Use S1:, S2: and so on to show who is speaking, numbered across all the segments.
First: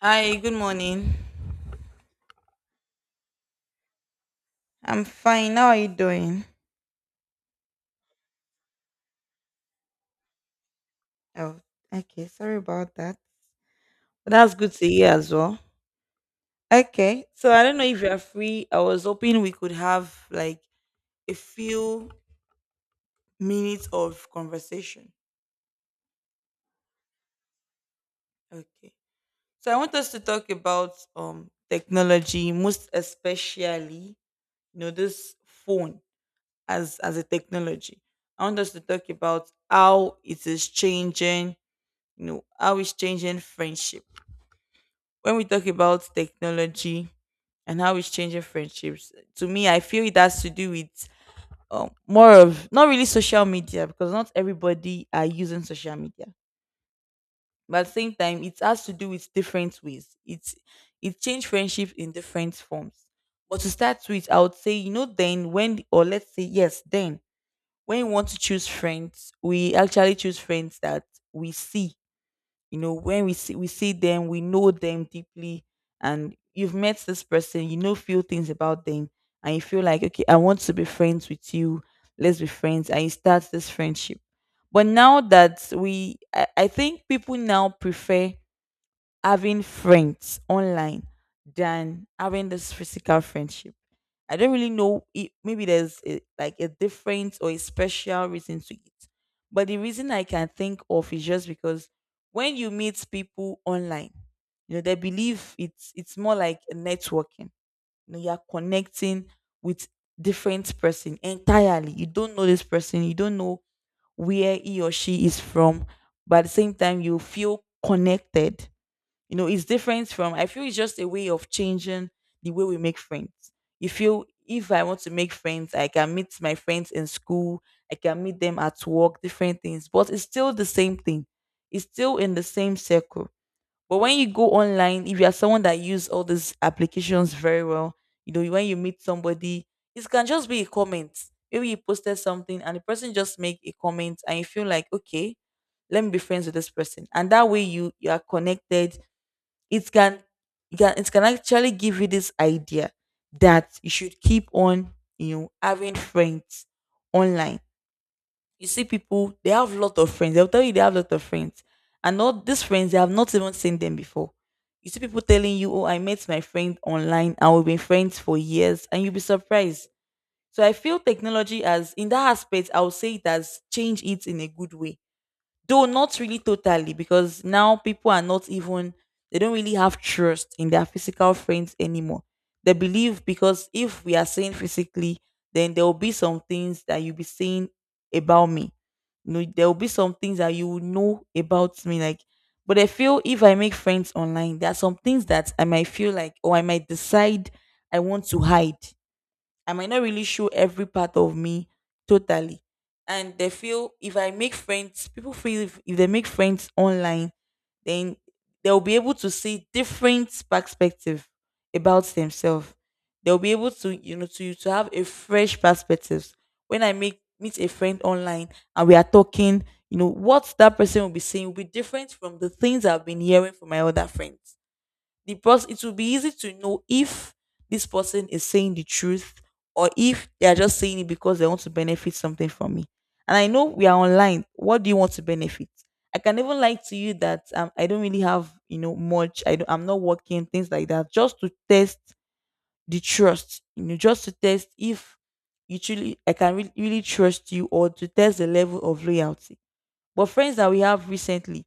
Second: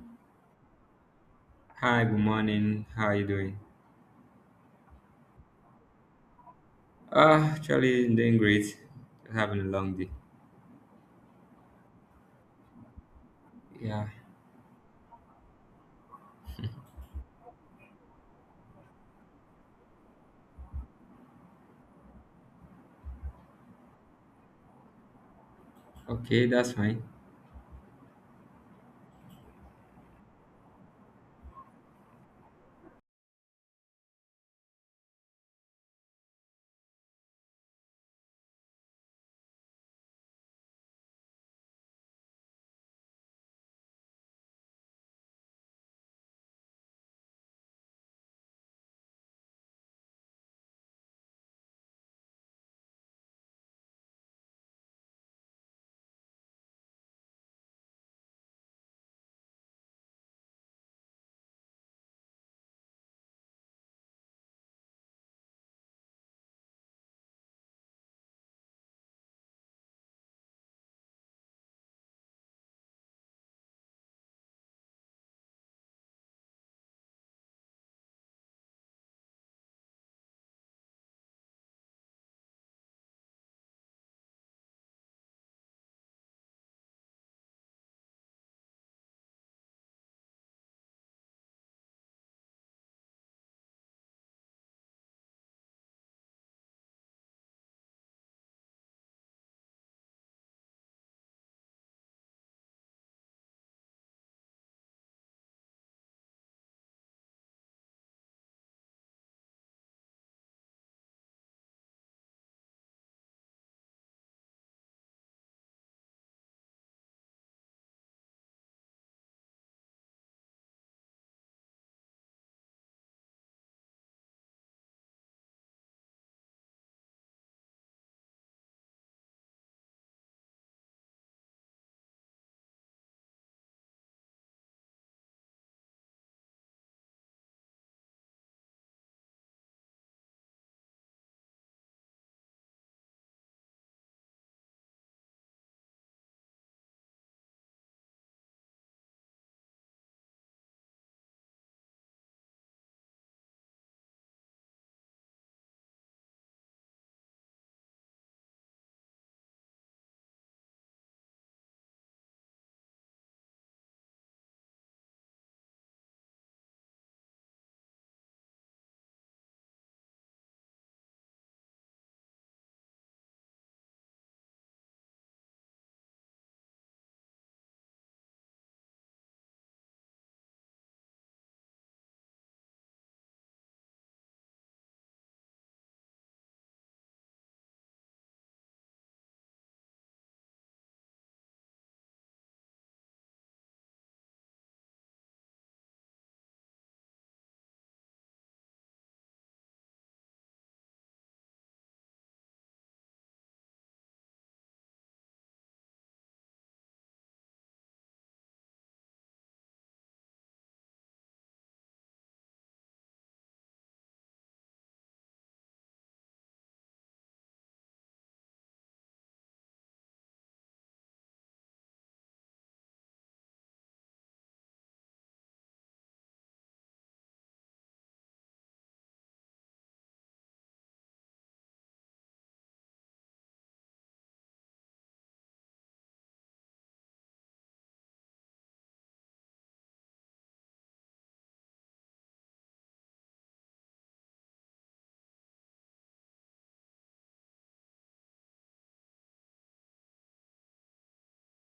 S1: Hi, good morning.
S2: Hi, good morning. How are you doing?
S1: I'm fine. How are you doing?
S2: Actually, I'm doing great. Having a long day.
S1: Oh, okay. Sorry about that.
S2: Yeah,
S1: But that's good to hear as well. Okay. So I don't know if you're free. I was hoping we could have like a few minutes of conversation.
S2: okay, that's fine.
S1: Okay. So I want us to talk about technology, most especially, this phone as a technology. I want us to talk about how it is changing, how it's changing friendship when we talk about technology and how it's changing friendships. To me, I feel it has to do with more of not really social media, because not everybody are using social media. But at the same time, it has to do with different ways. It changed friendships in different forms. But to start with, I would say, then when, or let's say, yes, then when you want to choose friends, we actually choose friends that we see. You know, when we see, we see them, we know them deeply, and you've met this person, you know few things about them, and you feel like, okay, I want to be friends with you, let's be friends, and you start this friendship. But now that I think, people now prefer having friends online than having this physical friendship. I don't really know. Maybe there's like a different or a special reason to it. But the reason I can think of is just because when you meet people online, they believe it's more like a networking. You know, you're connecting with different person entirely. You don't know this person. You don't know where he or she is from. But at the same time, you feel connected. It's different. From i feel it's just a way of changing the way we make friends. You feel, if I want to make friends, I can meet my friends in school, I can meet them at work, different things, but it's still the same thing. It's still in the same circle. But when you go online, if you are someone that use all these applications very well, you know when you meet somebody, it can just be a comment. Maybe you posted something and the person just make a comment and you feel like, okay, let me be friends with this person, and that way you are connected. It can it can it can actually give you this idea that you should keep on having friends online. You see people, they have a lot of friends, they'll tell you they have a lot of friends, and all these friends, they have not even seen them before. You see people telling you, oh, I met my friend online and we've been friends for years, and you'll be surprised. So I feel technology, as in that aspect, I would say it has changed it in a good way. Though not really totally, because now people are not even, they don't really have trust in their physical friends anymore. They believe, because if we are saying physically, then there will be some things that you'll be saying about me. You know, there will be some things that you will know about me. Like, but I feel if I make friends online, there are some things that I might feel like, or I might decide I want to hide. I might not really show every part of me totally. And they feel if I make friends, people feel if, they make friends online, then they'll be able to see different perspective about themselves. They'll be able to, you know, to have a fresh perspective. When I make meet a friend online and we are talking, what that person will be saying will be different from the things I've been hearing from my other friends. The person it will be easy to know if this person is saying the truth, or if they are just saying it because they want to benefit something from me. And I know we are online. What do you want to benefit? I can even lie to you that I don't really have much. I'm not working, things like that, just to test the trust. You know, just to test if you truly I can really trust you, or to test the level of loyalty. But friends that we have recently,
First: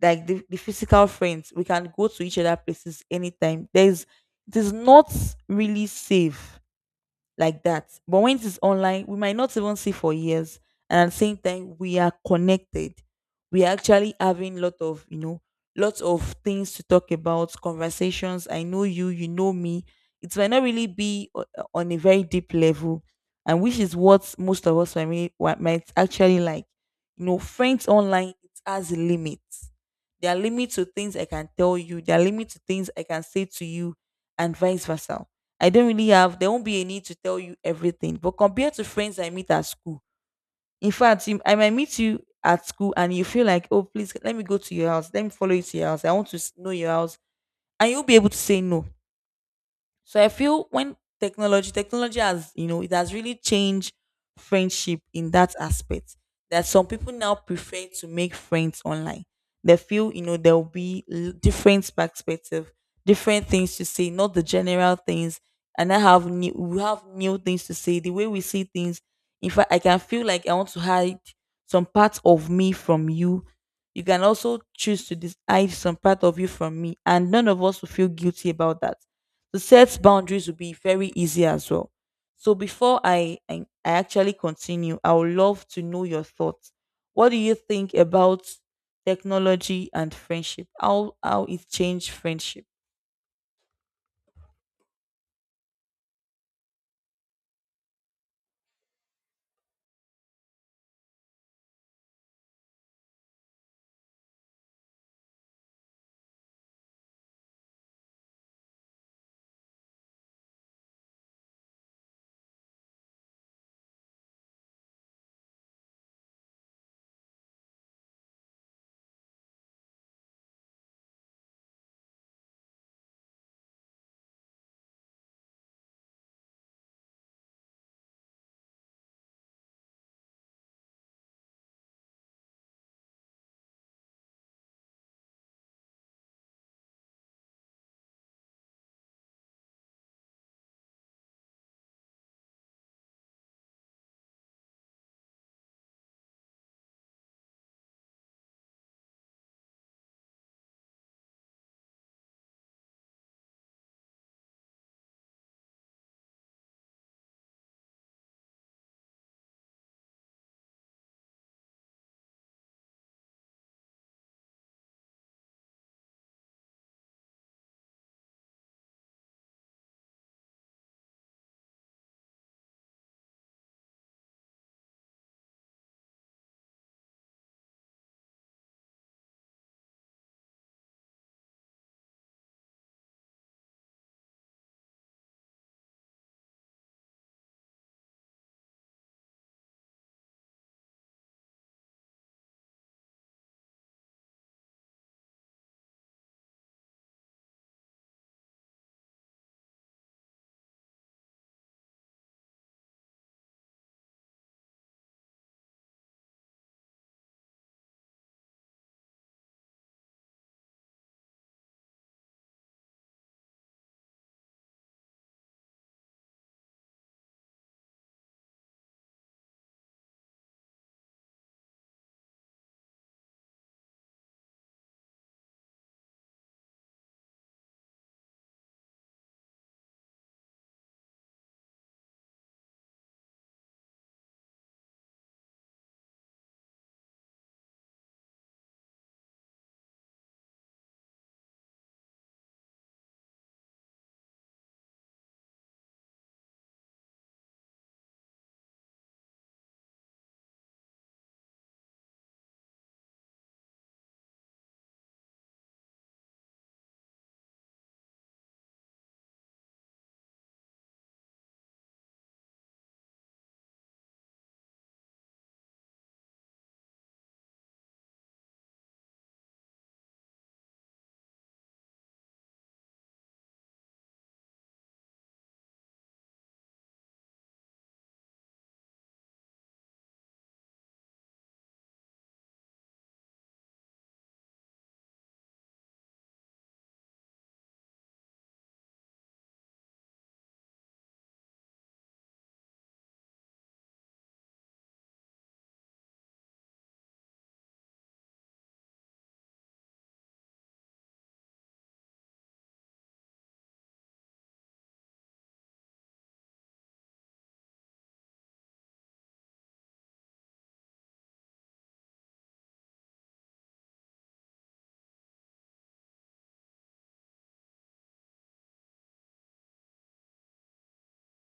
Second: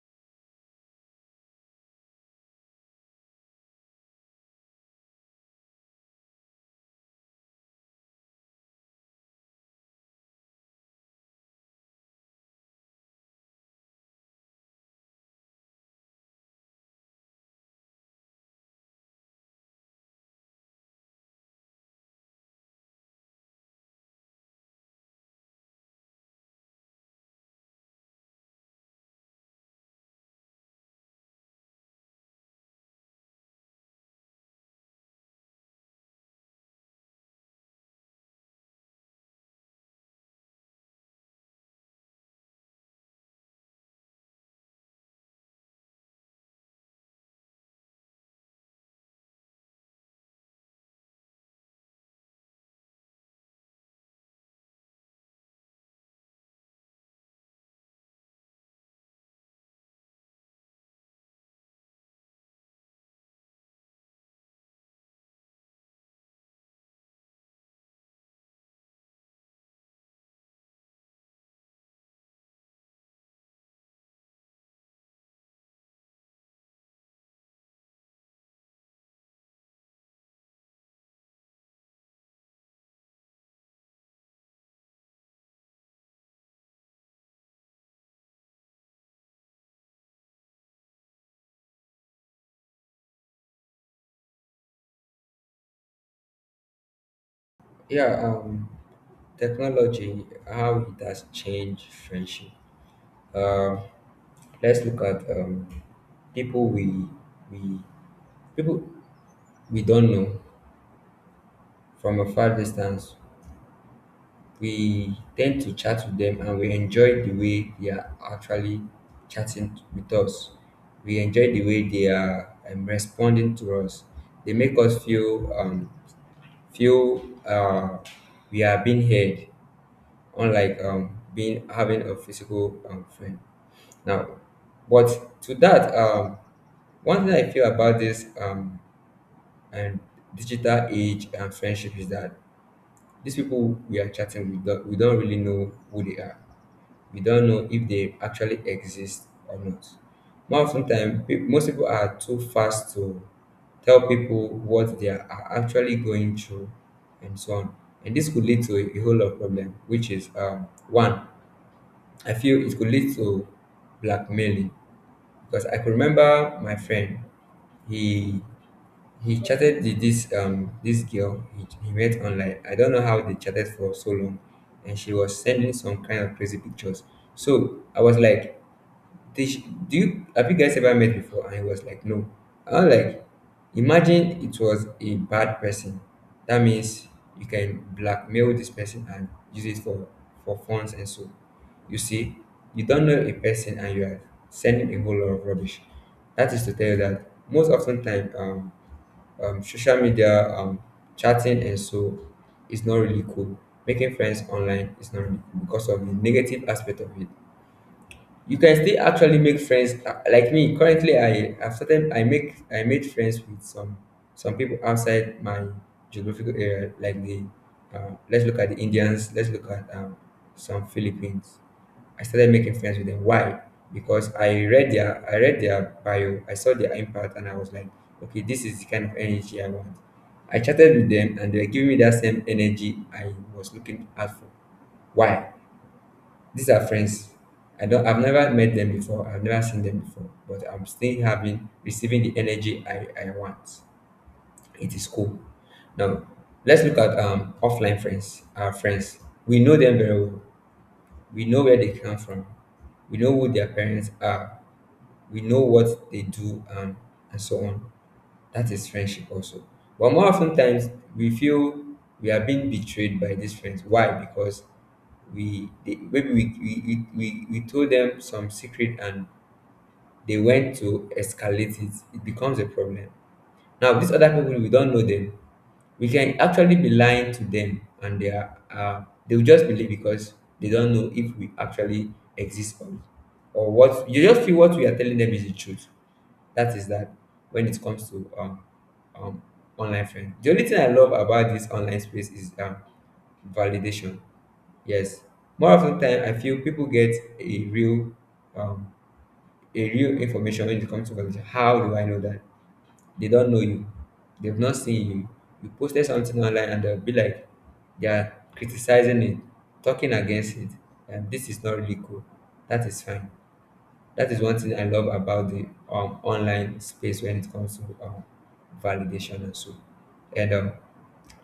S1: like the physical friends, we can go to each other places anytime. There's it is not really safe like that. But when it is online, we might not even see for years, and at the same time, we are connected. We are actually having lots of things to talk about, conversations. I know you, you know me. It might not really be on a very deep level, and which is what most of us might actually like. You know, friends online, it has limits. There are limits to things I can tell you. There are limits to things I can say to you, and vice versa. I don't really have, there won't be a need to tell you everything. But compared to friends I meet at school, in fact, I might meet you at school, and you feel like, oh, please, let me go to your house. Let me follow you to your house. I want to know your house. And you'll be able to say no. So I feel, technology it has really changed friendship in that aspect. That some people now prefer to make friends online. They feel, there will be different perspective, different things to say, not the general things. And we have new things to say. The way we see things, in fact, I can feel like I want to hide some part of me from you. You can also choose to hide some part of you from me, and none of us will feel guilty about that. To set boundaries would be very easy as well. So before I actually continue, I would love to know your thoughts. What do you think about technology and friendship? How it changed friendship?
S2: Yeah, um, Technology, how it has changed friendship. Um, let's look at people we we people we don't know from a far distance. We tend to chat with them, and we enjoy the way they are actually chatting with us. We enjoy the way they are responding to us. They make us feel feel uh, we are being heard, unlike being having a physical friend. Now, but to that, one thing I feel about this and digital age and friendship is that these people we are chatting with, we don't really know who they are. We don't know if they actually exist or not. More often time, most people are too fast to tell people what they are actually going through and so on. And this could lead to a whole lot of problem, which is, one, I feel it could lead to blackmailing, because I could remember my friend, he he chatted with this this girl he met online. I don't know how they chatted for so long, and she was sending some kind of crazy pictures. So I was like, "Do you have you guys ever met before?" And he was like, "No." I was like, "Imagine it was a bad person. That means you can blackmail this person and use it for funds and so." You see, you don't know a person and you are sending a whole lot of rubbish. That is to tell you that most often time, social media, chatting, and so it's not really cool. Making friends online is not really cool because of the negative aspect of it. You can still actually make friends, like me currently. I i've started i make i made friends with some people outside my geographical area, like the let's look at the Indians, let's look at some Philippines. I started making friends with them. Why? Because I read their bio, I saw their impact, and I was like, okay, this is the kind of energy I want. I chatted with them and they were giving me that same energy I was looking out for. Why? These are friends. I've never met them before. I've never seen them before. But I'm still having receiving the energy I want. It is cool. Now let's look at offline friends, our friends. We know them very well. We know where they come from. We know who their parents are. We know what they do, and so on. That is friendship also. But more often times we feel we are being betrayed by these friends. Why? Because maybe we told them some secret and they went to escalate it. It becomes a problem. Now these other people, we don't know them. We can actually be lying to them and they are, they'll just believe, because they don't know if we actually exist, or what. You just feel what we are telling them is the truth. That is that when it comes to um, online friends. The only thing I love about this online space is validation. Yes, more often time I feel people get a real, um, a real information when it comes to validation. How do I know that? They don't know you. They've not seen you. You posted something online and they'll be like, they are criticizing it, talking against it, and this is not really cool. That is fine. That is one thing I love about the online space when it comes to validation and so. And um,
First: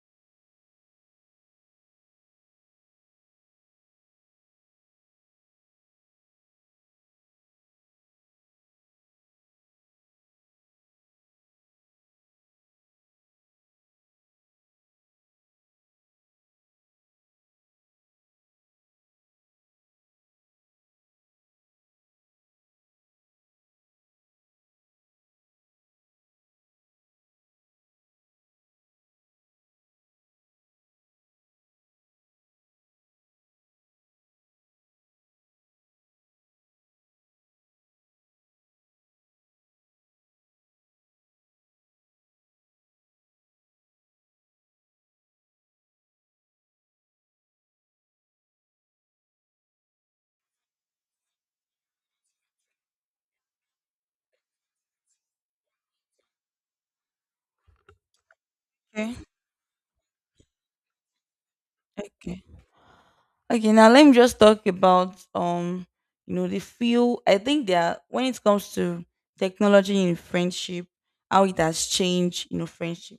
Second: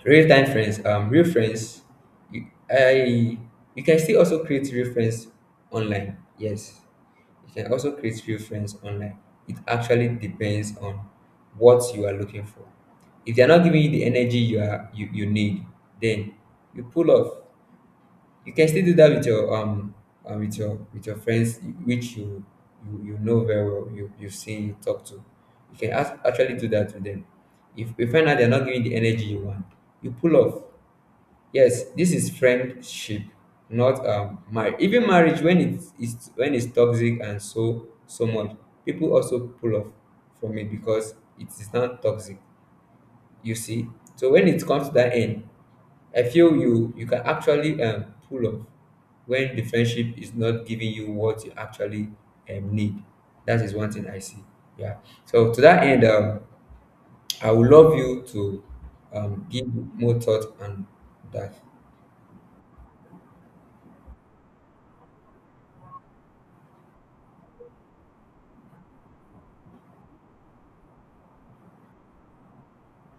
S2: real time friends, um, real friends, you, I you can still also create real friends online. Yes, you can also create real friends online. It actually depends on what you are looking for. If they are not giving you the energy you need, then you pull off. You can still do that with your with your friends which you, you know very well, you you've seen, you talk to. You can ask, actually do that to them. If you find out they're not giving the energy you want, you pull off. Yes, this is friendship, not marriage. Even marriage, when it is when it's toxic and so so much, people also pull off from it because it is not toxic. You see, so when it comes to that end, I feel you can actually pull off when the friendship is not giving you what you actually need. That is one thing I see. Yeah. So to that end, I would love you to
S1: Okay.
S2: give more thought on that.
S1: Okay. Okay, now let me just talk about the feel. I think that when it comes to technology in friendship, how it has changed, friendship.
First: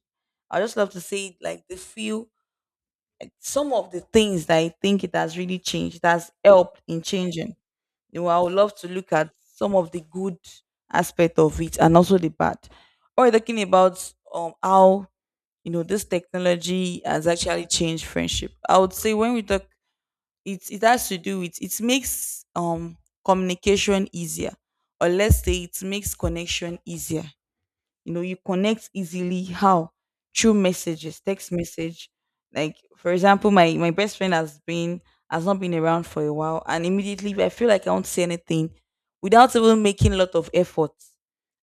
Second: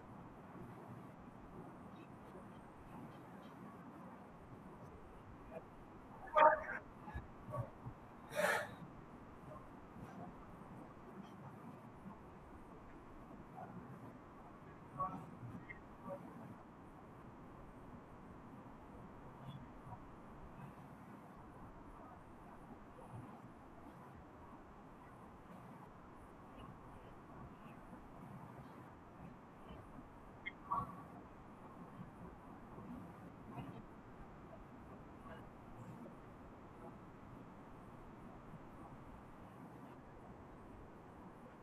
S1: I just love to say, like, the feel, some of the things that I think it has really changed, it has helped in changing. I would love to look at some of the good aspect of it and also the bad. Or talking about how this technology has actually changed friendship. I would say when we talk, it has to do with, it makes communication easier, or let's say it makes connection easier. You connect easily. How? Through messages, text message. Like for example, my best friend has not been around for a while, and immediately, if I feel like I won't say anything without even making a lot of effort,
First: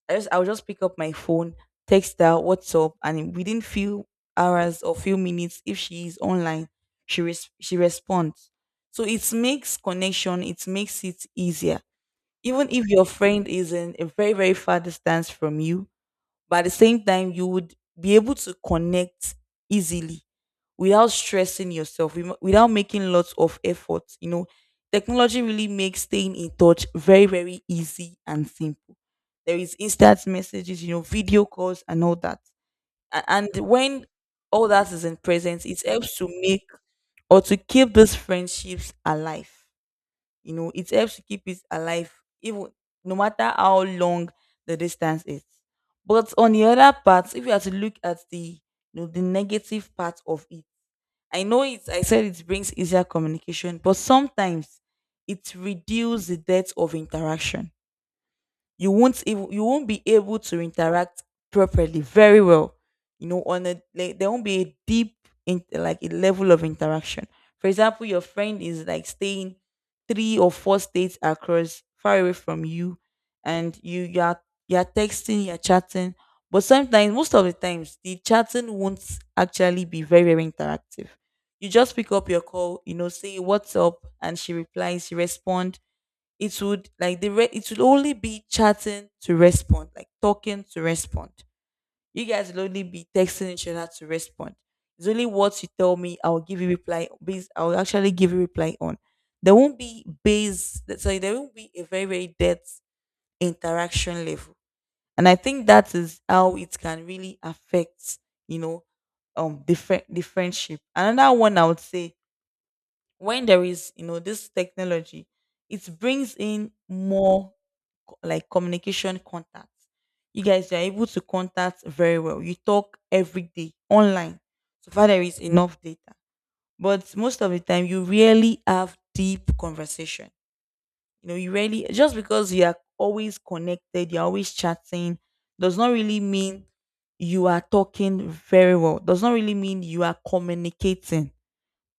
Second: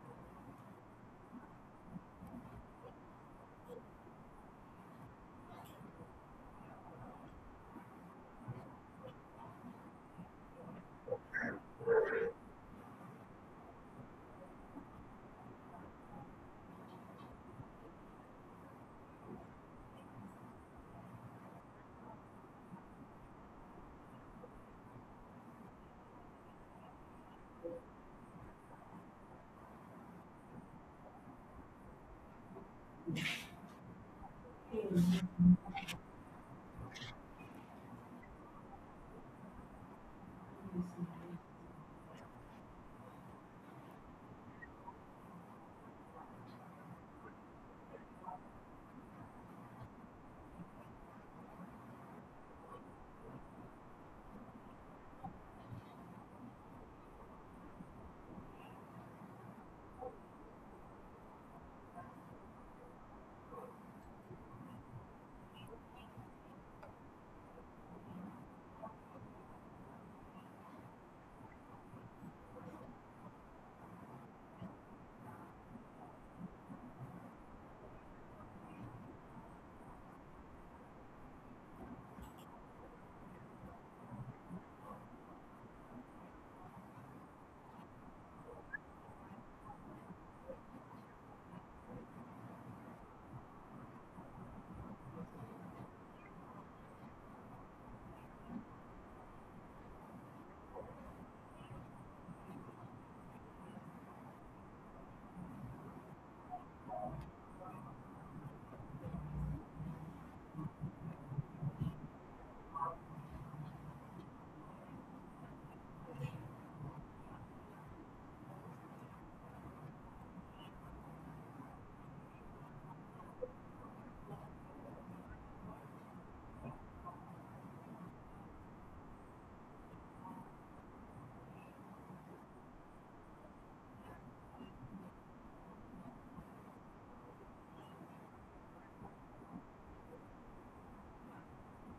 S1: I'll just pick up my phone, text her, WhatsApp, and within few hours or few minutes, if she is online, she responds. So it makes connection, it makes it easier. Even if your friend is in a very, very far distance from you, but at the same time, you would be able to connect easily without stressing yourself, without making lots of effort. Technology really makes staying in touch very, very easy and simple. There is instant messages, video calls and all that. And when all that is in presence, it helps to make or to keep those friendships alive. It helps to keep it alive, even no matter how long the distance is. But on the other part, if you are to look at the, the negative part of it, I know it. I said it brings easier communication, but sometimes it reduces the depth of interaction. You won't be able to interact properly very well. On a, like, there won't be a deep, in like a level of interaction. For example, your friend is like staying three or four states across, far away from you, and you're texting, you're chatting. But sometimes, most of the times, the chatting won't actually be very, very interactive. You just pick up your call, say what's up, and she replies, she responds. It would like the re- it would only be chatting to respond, like talking to respond. You guys will only be texting each other to respond. It's only what you tell me, I'll actually give you reply on. There won't be a very, very depth interaction level. And I think that is how it can really affect, you know, the friendship. Another one I would say, when there is this technology, it brings in more like communication contacts. You guys are able to contact very well, you talk every day online, so far there is enough data, but most of the time you really have deep conversation. You know, you really, just because you are always connected, you're always chatting, does not really mean you are talking very well, does not really mean you are communicating.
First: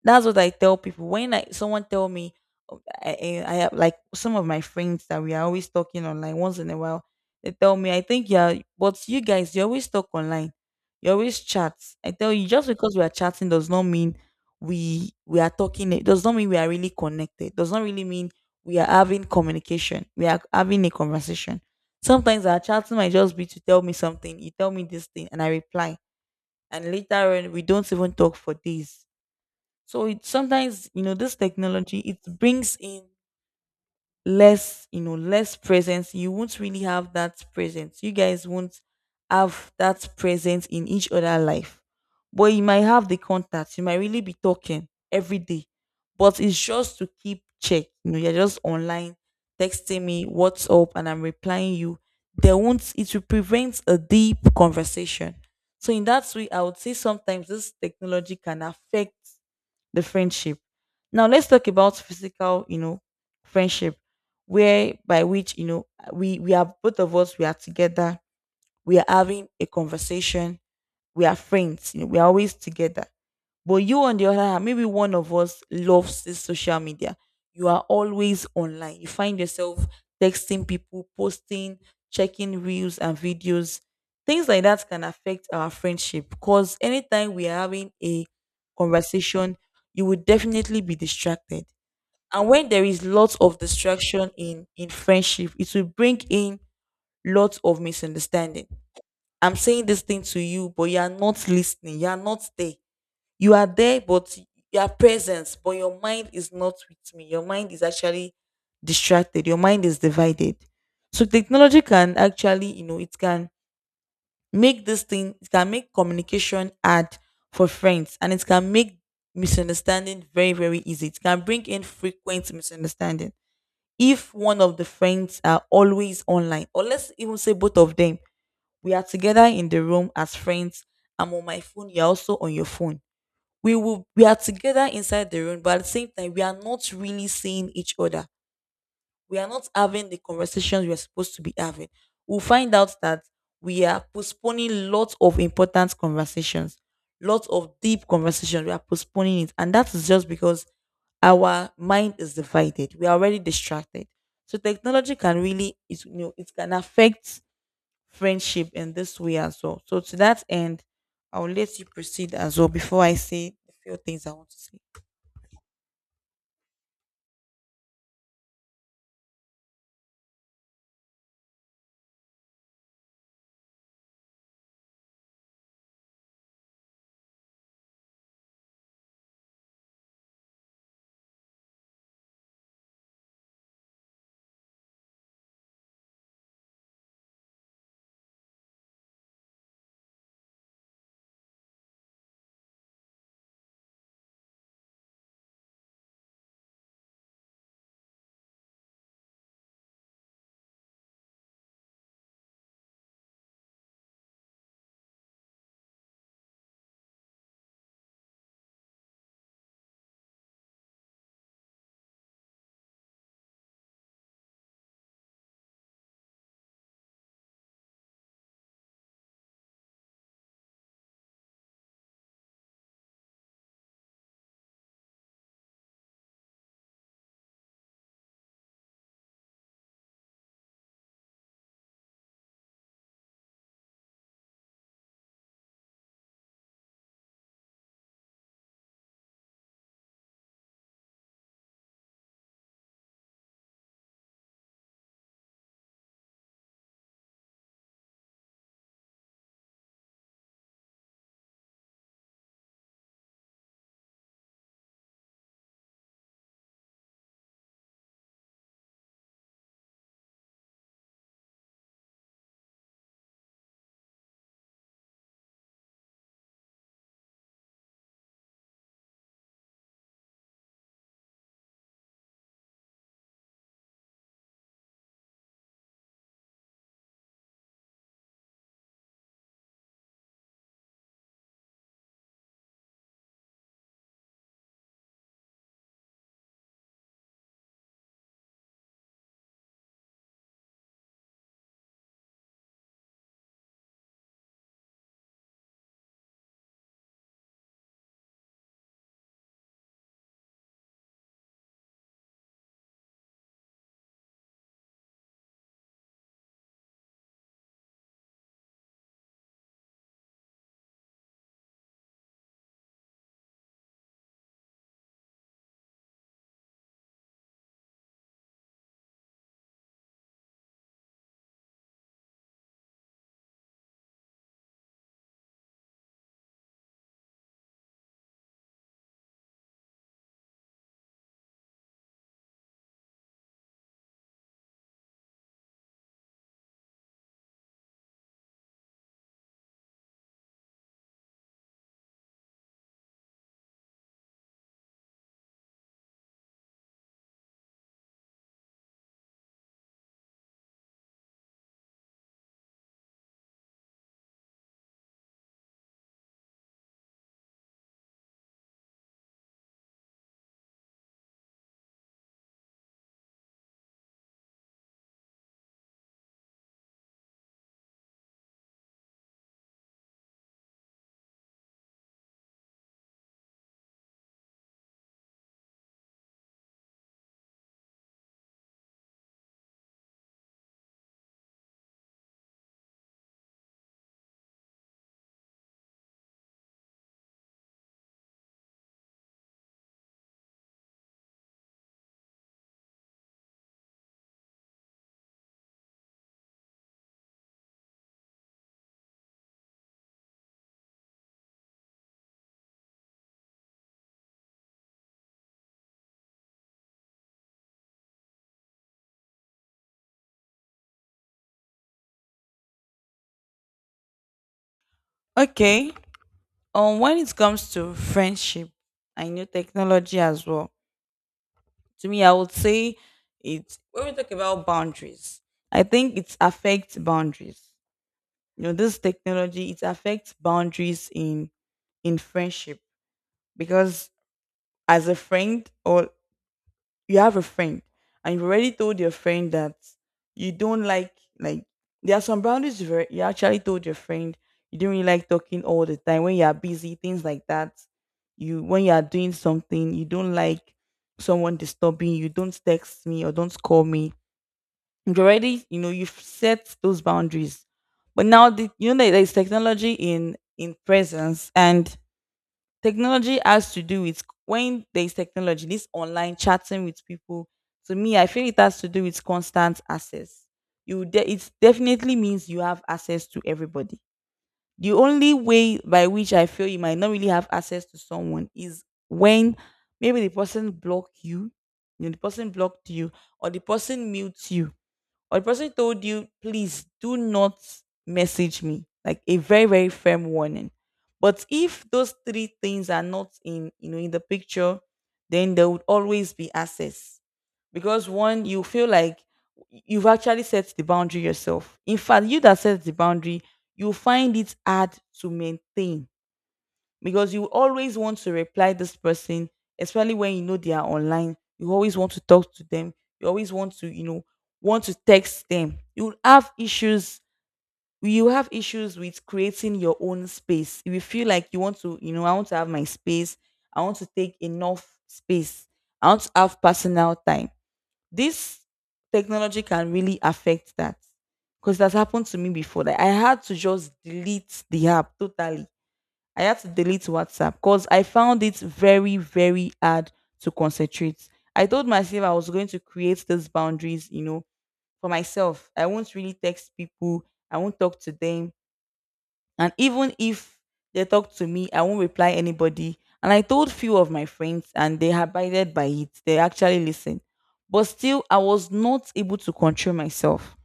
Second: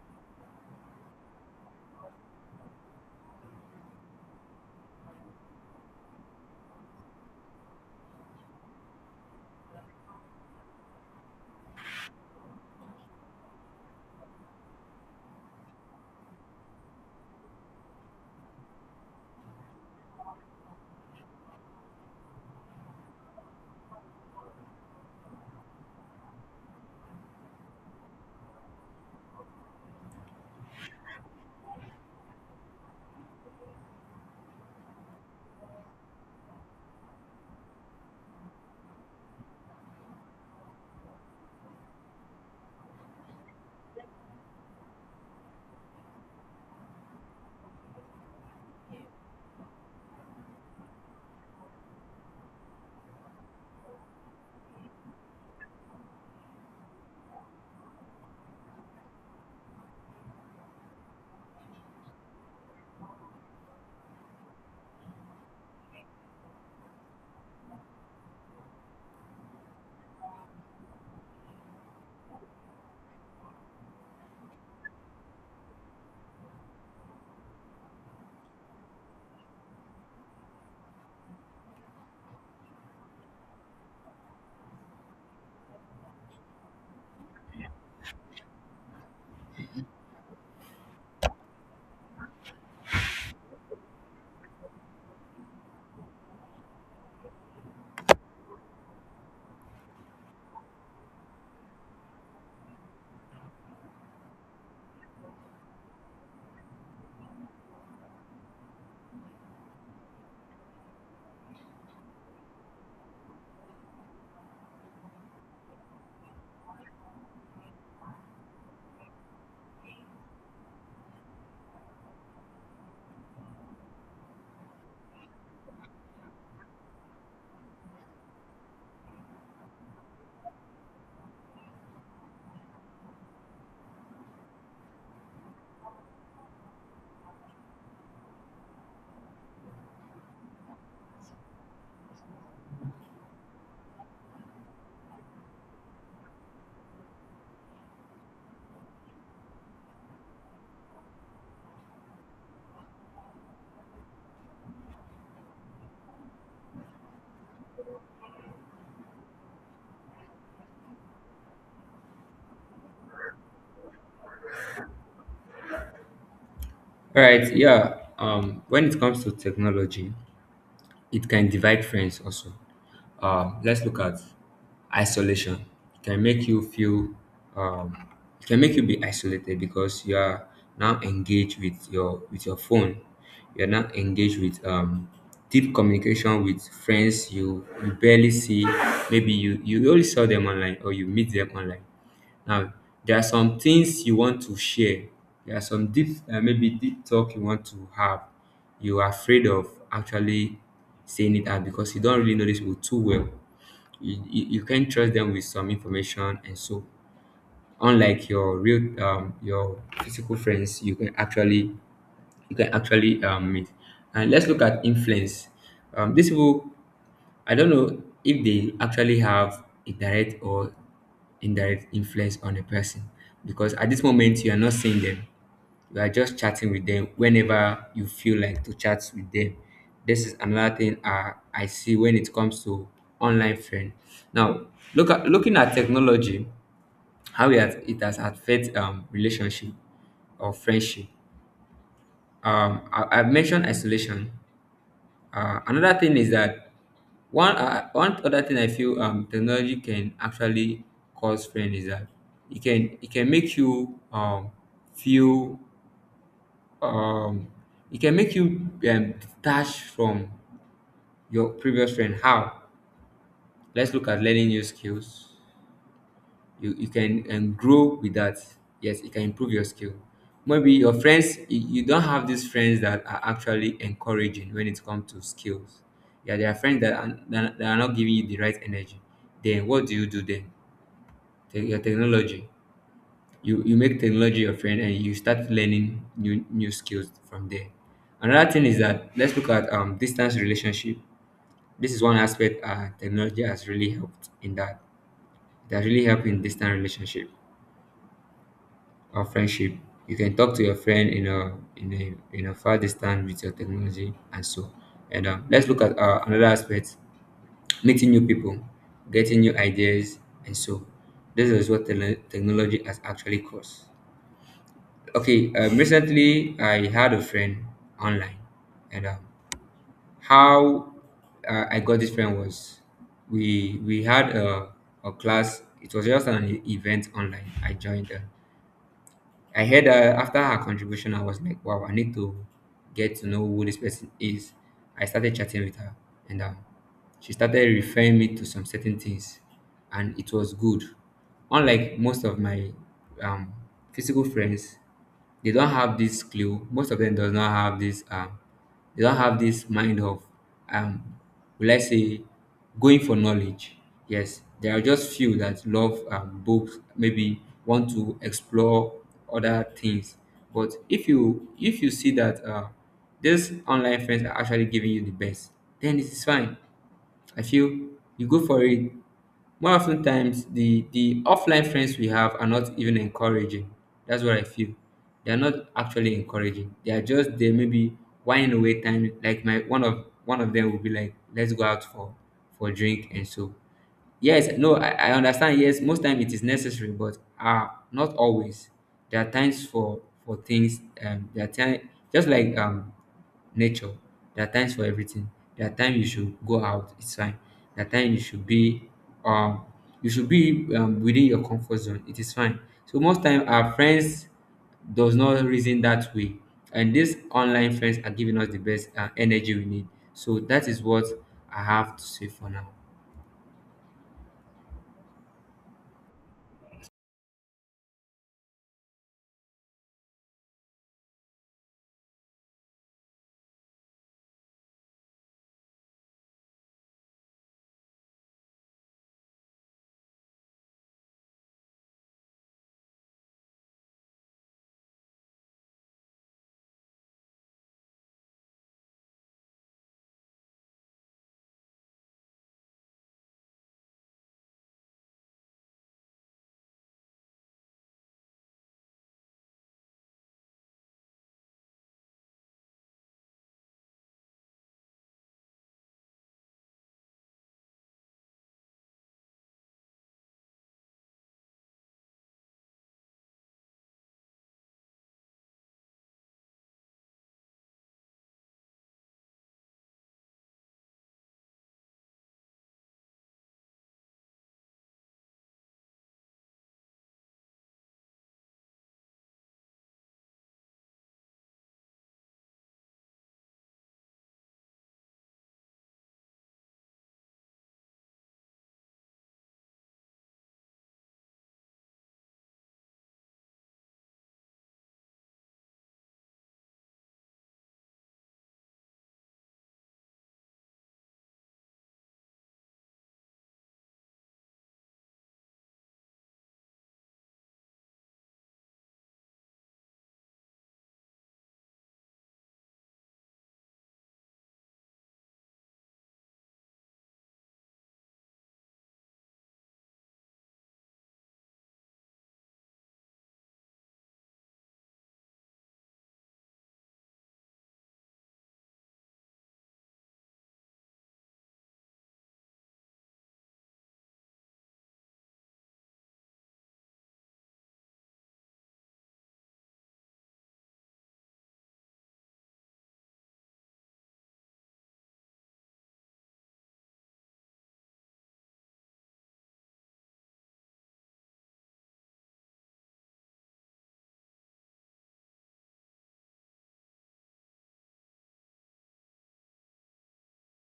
S1: That's what I tell people. When I someone tell me, oh, I have like some of my friends that we are always talking online once in a while. They tell me, I think, yeah, but you guys, you always talk online, you always chat. I tell you, just because we are chatting does not mean we are talking. It does not mean we are really connected. Does not really mean we are having communication, we are having a conversation. Sometimes our chatting might just be to tell me something. You tell me this thing, and I reply, and later on we don't even talk for days. So it sometimes, this technology, it brings in less, less presence. You won't really have that presence. You guys won't have that presence in each other life. But you might have the contact, you might really be talking every day. But it's just to keep check. You're just online texting me, what's up, and I'm replying you. They won't, it will prevent a deep conversation. So in that way, I would say sometimes this technology can affect the friendship. Now let's talk about physical, friendship, where by which, we are, both of us, we are together, we are having a conversation, we are friends, we are always together. But you, on the other hand, maybe one of us loves this social media. You are always online. You find yourself texting people, posting, checking reels and videos. Things like that can affect our friendship, because anytime we are having a conversation, you will definitely be distracted. And when there is lots of distraction in friendship, it will bring in lots of misunderstanding. I'm saying this thing to you, but you are not listening. You are not there, you are there, but you are present but your mind is not with me. Your mind is actually distracted, your mind is divided. So technology can actually, it can make this thing, it can make communication hard for friends, and it can make misunderstanding very, very easy. It can bring in frequent misunderstanding if one of the friends are always online, or let's even say both of them. We are together in the room as friends, I'm on my phone, you're also on your phone. We are together inside the room, but at the same time, we are not really seeing each other. We are not having the conversations we are supposed to be having. We'll find out that we are postponing lots of important conversations, lots of deep conversations. We are postponing it, and that is just because our mind is divided. We are already distracted. So technology can really, it can affect friendship in this way as well. So to that end, I'll let you proceed as well before I say the few things I want to say.
S2: All right. Yeah. When it comes to technology, it can divide friends also. Let's look at isolation. It can make you feel, um, it can make you be isolated because you are now engaged with your phone. You are now engaged with deep communication with friends you barely see. Maybe you only saw them online, or you meet them online. Now, there are some things you want to share. There are some deep, maybe deep talk you want to have. You are afraid of actually saying it out because you don't really know these people too well. You can trust them with some information, and so unlike your real, your physical friends, you can actually meet. And let's look at influence. These people, I don't know if they actually have a direct or indirect influence on a person, because at this moment you are not seeing them. You are just chatting with them whenever you feel like to chat with them. This is another thing I see when it comes to online friend. Now, looking at technology, how it has affected relationship or friendship. I've mentioned isolation. Another thing is that one other thing I feel technology can actually cause friend is that it can make you, feel um, it can make you detached from your previous friend. How? Let's look at learning new skills. You can grow with that. Yes, you can improve your skill. Maybe your friends, you don't have these friends that are actually encouraging when it comes to skills. Yeah, there are friends that are not giving you the right energy. Then what do you do then? Your technology, you make technology your friend and you start learning new skills from there. Another thing is that, let's look at distance relationship. This is one aspect technology has really helped in, that really helped in distant relationship or friendship. You can talk to your friend in a far distance with your technology and so. And let's look at, another aspect: meeting new people, getting new ideas, and so. This is what technology has actually caused. Okay, recently I had a friend online. And how I got this friend was, we had a class. It was just an event online I joined. I heard, after her contribution, I was like, wow, I need to get to know who this person is. I started chatting with her, and she started referring me to some certain things, and it was good. Unlike most of my um, physical friends, they don't have this clue. Most of them does not have this. They don't have this mind of um will I say going for knowledge. Yes, there are just few that love, books, maybe want to explore other things. But if you see that, these online friends are actually giving you the best, then it is fine. I feel you go for it. More often times, the offline friends we have are not even encouraging. That's what I feel. They are not actually encouraging. They are just there, maybe whining away time. Like my one of them will be like, let's go out for drink and so. Yes, no, I understand. Yes, most time it is necessary, but not always. There are times for things. There are time, just like nature. There are times for everything. There are times you should go out, it's fine. There are times you should be um you should be, within your comfort zone, it is fine. So most time our friends does not reason that way. And these online friends are giving us the best energy we need. So that is what I have to say for now.
S1: Okay. When it comes to friendship and new technology as well, to me I would say it. When we talk about boundaries, I think it affects boundaries. You know, this technology, it affects boundaries in friendship, because as a friend, or you have a friend, and you've already told your friend that you don't like, there are some boundaries you've you actually told your friend. You don't really like talking all the time when you are busy, things like that. You, when you are doing something, you don't like someone disturbing. You don't text me or don't call me. You've already, you've set those boundaries. But now there's technology in presence. And technology has to do with, when there's technology, this online chatting with people, to me, I feel it has to do with constant access. It definitely means you have access to everybody. The only way by which I feel you might not really have access to someone is when maybe the person block you, the person blocked you, or the person mutes you, or the person told you, please do not message me, like a very, very firm warning. But if those three things are not in, in the picture, then there would always be access. Because one, you feel like you've actually set the boundary yourself. In fact, you that set the boundary, you find it hard to maintain, because you always want to reply this person, especially when you know they are online. You always want to talk to them. You always want to, want to text them. You have issues. You have issues with creating your own space. If you feel like you want to, I want to have my space. I want to take enough space. I want to have personal time. This technology can really affect that, because that's happened to me before. That I had to just delete the app totally. I had to delete WhatsApp, because I found it very, very hard to concentrate. I told myself I was going to create those boundaries, for myself. I won't really text people, I won't talk to them. And even if they talk to me, I won't reply anybody. And I told few of my friends and they abided by it. They actually listened. But still I was not able to control myself,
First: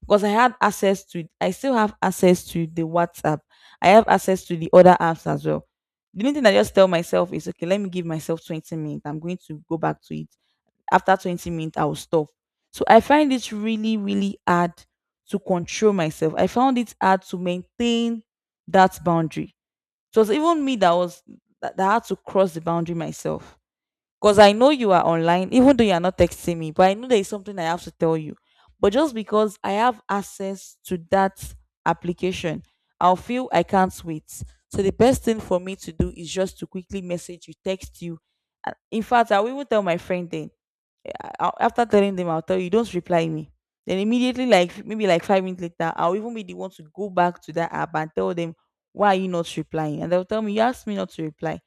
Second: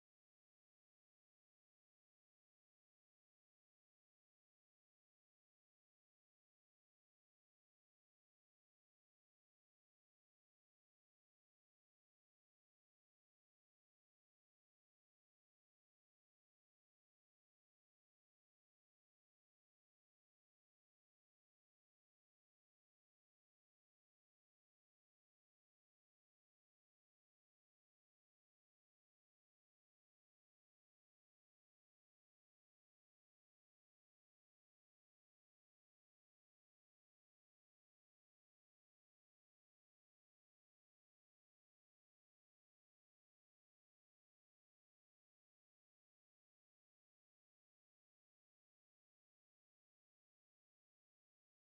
S1: because I had access to, I still have access to the WhatsApp. I have access to the other apps as well. The only thing I just tell myself is, okay, let me give myself 20 minutes. I'm going to go back to it. After 20 minutes, I will stop. So I find it really, really hard to control myself. I found it hard to maintain that boundary. So it was even me that was that had to cross the boundary myself. Because I know you are online, even though you are not texting me, but I know there is something I have to tell you. But just because I have access to that application, I'll feel I can't wait. So the best thing for me to do is just to quickly message you, text you. In fact, I will even tell my friend. Then after telling them, I'll tell you, don't reply me. Then immediately, like maybe like 5 minutes later, I'll even be the one to go back to that app and tell them, why are you not replying? And they'll tell me, you asked me not to reply.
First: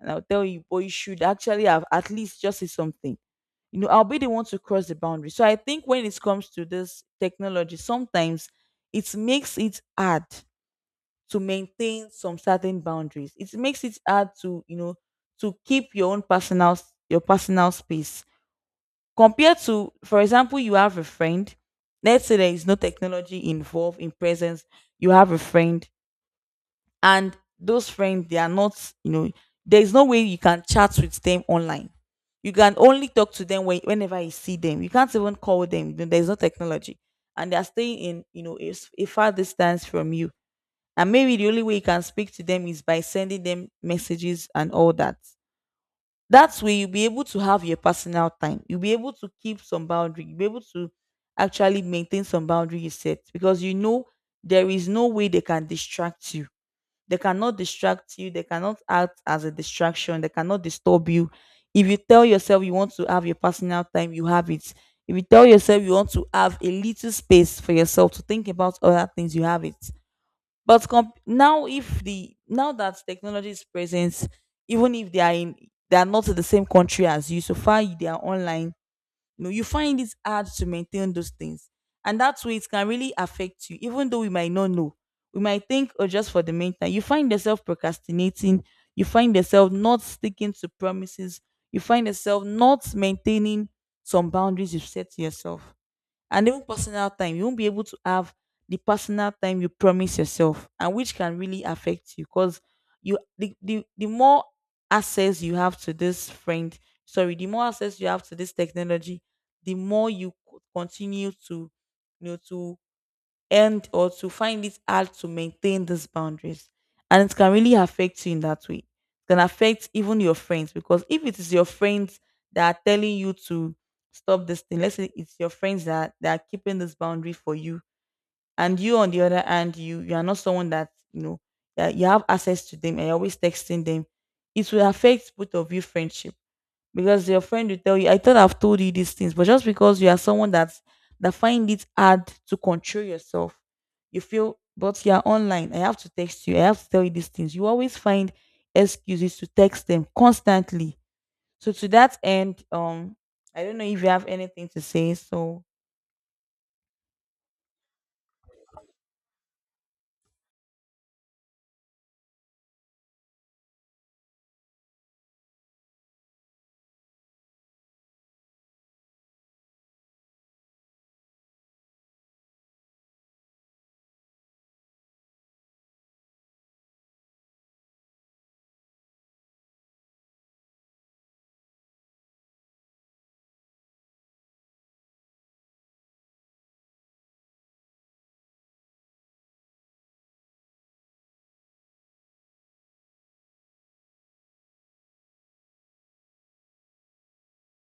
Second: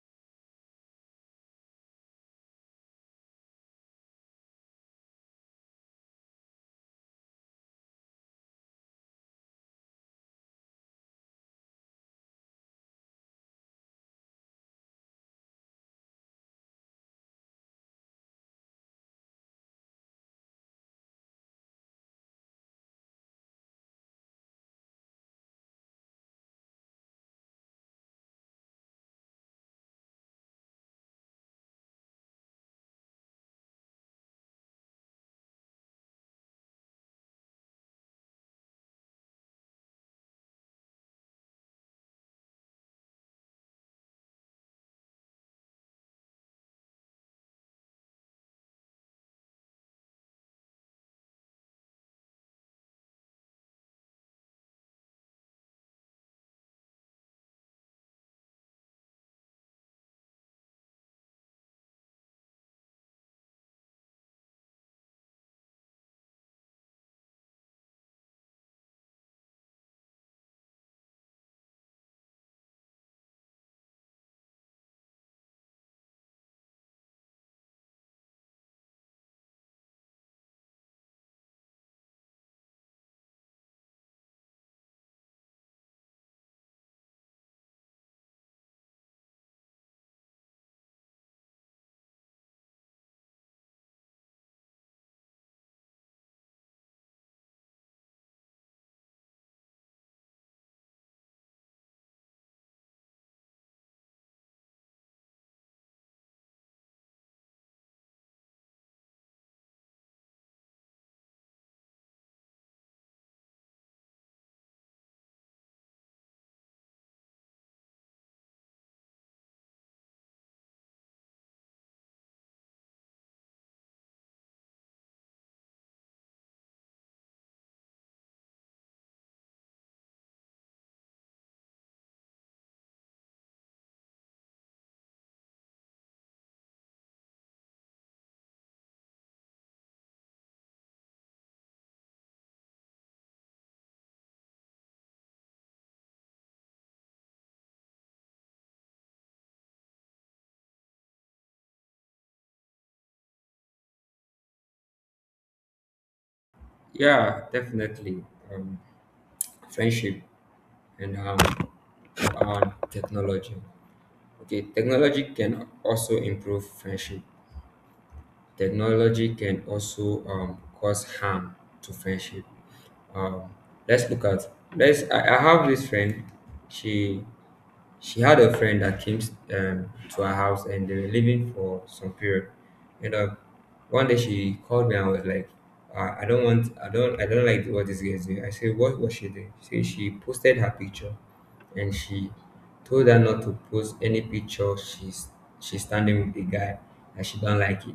S1: And I'll tell you, but you should actually have at least just say something. You know, I'll be the one to cross the boundary. So I think when it comes to this technology, sometimes it makes it hard to maintain some certain boundaries. It makes it hard to, to keep your own your personal space. Compared to, for example, you have a friend. Let's say there is no technology involved in presence. You have a friend, and those friends, they are not, you know, there is no way you can chat with them online. You can only talk to them when, whenever you see them. You can't even call them. There is no technology, and they are staying in, a, a far distance from you. And maybe the only way you can speak to them is by sending them messages and all that. That way, you'll be able to have your personal time. You'll be able to keep some boundary. You'll be able to actually maintain some boundary you set, because you know there is no way they can distract you. They cannot distract you. They cannot act as a distraction. They cannot disturb you. If you tell yourself you want to have your personal time, you have it. If you tell yourself you want to have a little space for yourself to think about other things, you have it. But comp- now, if the now that technology is present, even if they are in, they are not in the same country as you, so far they are online. You know, you find it hard to maintain those things, and that's where it can really affect you. Even though we might not know, we might think, oh, just for the meantime, you find yourself procrastinating. You find yourself not sticking to promises. You find yourself not maintaining some boundaries you've set to yourself, and even personal time, you won't be able to have the personal time you promise yourself, and which can really affect you, because you the more access you have to this friend, sorry, the more access you have to this technology, the more you continue to, to end, or to find it hard to maintain these boundaries. And it can really affect you in that way. It can affect even your friends, because if it is your friends that are telling you to stop this thing, let's say it's your friends that are keeping this boundary for you, and you on the other hand, you are not someone that, that you have access to them and you're always texting them, it will affect both of you friendship, because your friend will tell you, I thought I've told you these things, but just because you are someone that, find it hard to control yourself, you feel, but you are online, I have to text you, I have to tell you these things. You always find excuses to text them constantly. So to that end, I don't know if you have anything to say. So
S2: Yeah, definitely. Um, Friendship and technology. Okay, technology can also improve friendship. Technology can also cause harm to friendship. Um, let's look at let's. I have this friend. She she had a friend that came to her house and they were living for some period. And one day she called me and was like, "I don't want. I don't. I don't like what this girl is doing." I said, "What was she doing?" She said she posted her picture, and she told her not to post any picture. She's standing with the guy and she don't like it,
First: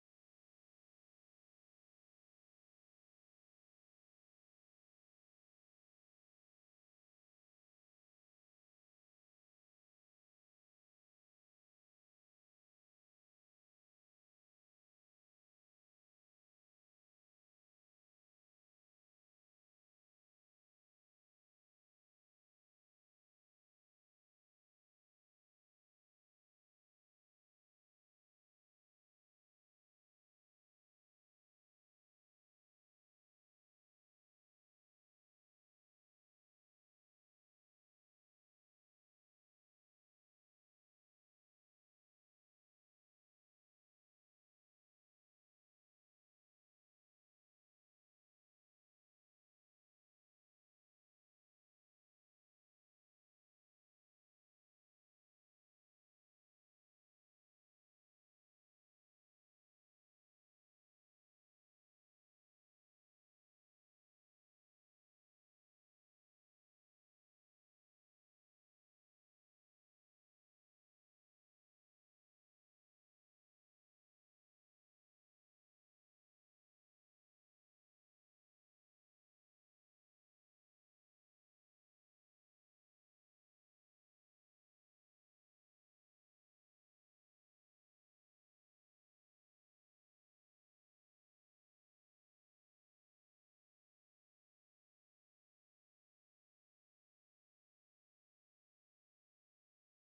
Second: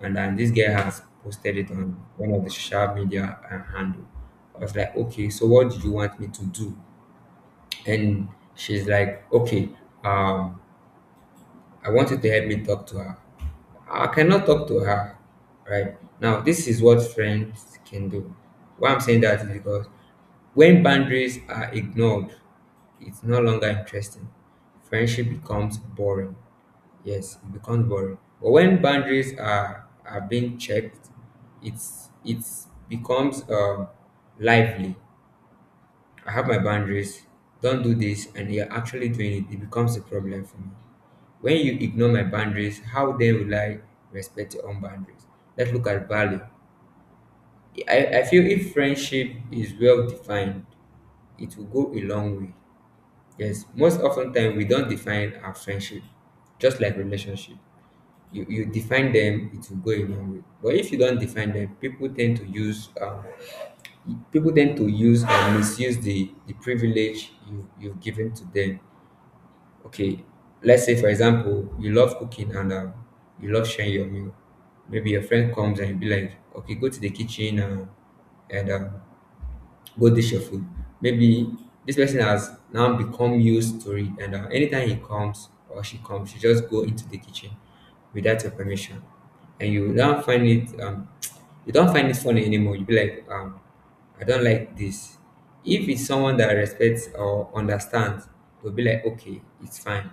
S2: and then this guy has posted it on one of the social media handle. I was like, okay, so what do you want me to do? And she's like, okay, um, I want you to help me talk to her. I cannot talk to her right now. This is what friends can do. Why I'm saying that is because when boundaries are ignored, it's no longer interesting. Friendship becomes boring. Yes, it becomes boring. But when boundaries are being checked, it becomes lively. I have my boundaries. Don't do this, and you're actually doing it, it becomes a problem for me. When you ignore my boundaries, how then will I respect your own boundaries? Let's look at value. I feel if friendship is well defined, it will go a long way. Yes, most often time we don't define our friendship, just like relationship. You define them, it will go a long way. But if you don't define them, people tend to use people tend to use or misuse the privilege you've given to them. Okay, let's say for example, you love cooking and you love sharing your meal. Maybe your friend comes and you be like, okay, go to the kitchen and and um, go dish your food. Maybe this person has now become used to it, and anytime he comes or she comes, she just go into the kitchen without your permission, and you don't find it you don't find it funny anymore. You be like I don't like this. If it's someone that respects or understands, they'll be like, okay, it's fine.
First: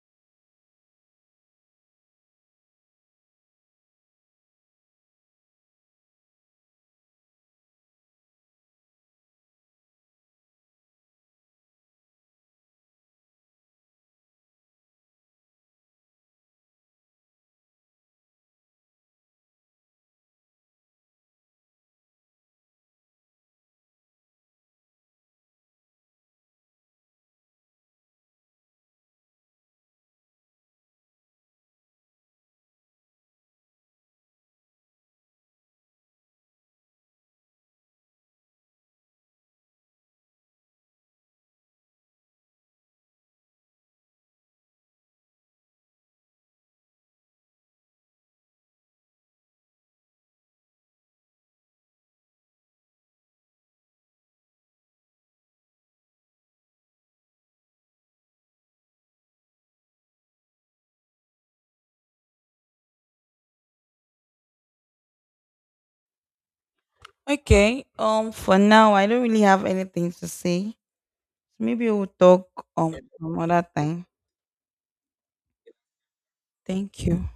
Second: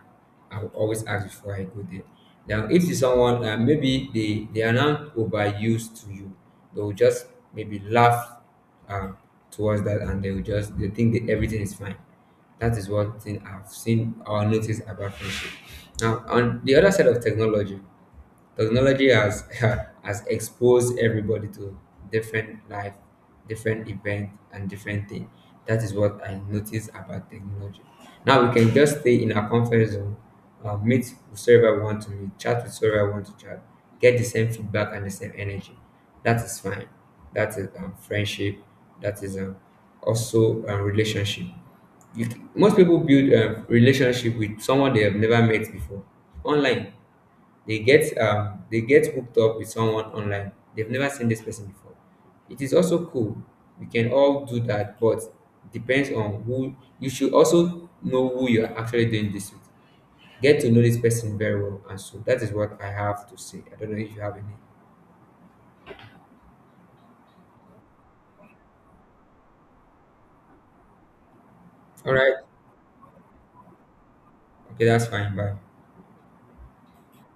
S2: I will always ask before I go there. Now, if it's someone, maybe they are not overused to you, they will just maybe laugh uh, towards that, and they will just, they think that everything is fine. That is one thing I've seen or noticed about friendship. Now, on the other side of technology, technology has has exposed everybody to different life, different event, and different thing. That is what I notice about technology. Now we can just stay in our comfort zone, meet whosoever we want to meet, chat with whosoever we want to chat, get the same feedback and the same energy. That is fine. That is friendship. That is also relationship. You, most people build a relationship with someone they have never met before online. They get they get hooked up with someone online, they've never seen this person before. It is also cool, we can all do that, but depends on who. You should also know who you are actually doing this with. Get to know this person very well. And so that is what I have to say. I don't know if you have any.
S1: okay, for now I don't really have anything to say. Maybe we'll
S2: All right.
S1: talk some other time.
S2: Okay, that's fine. Bye.
S1: Thank you.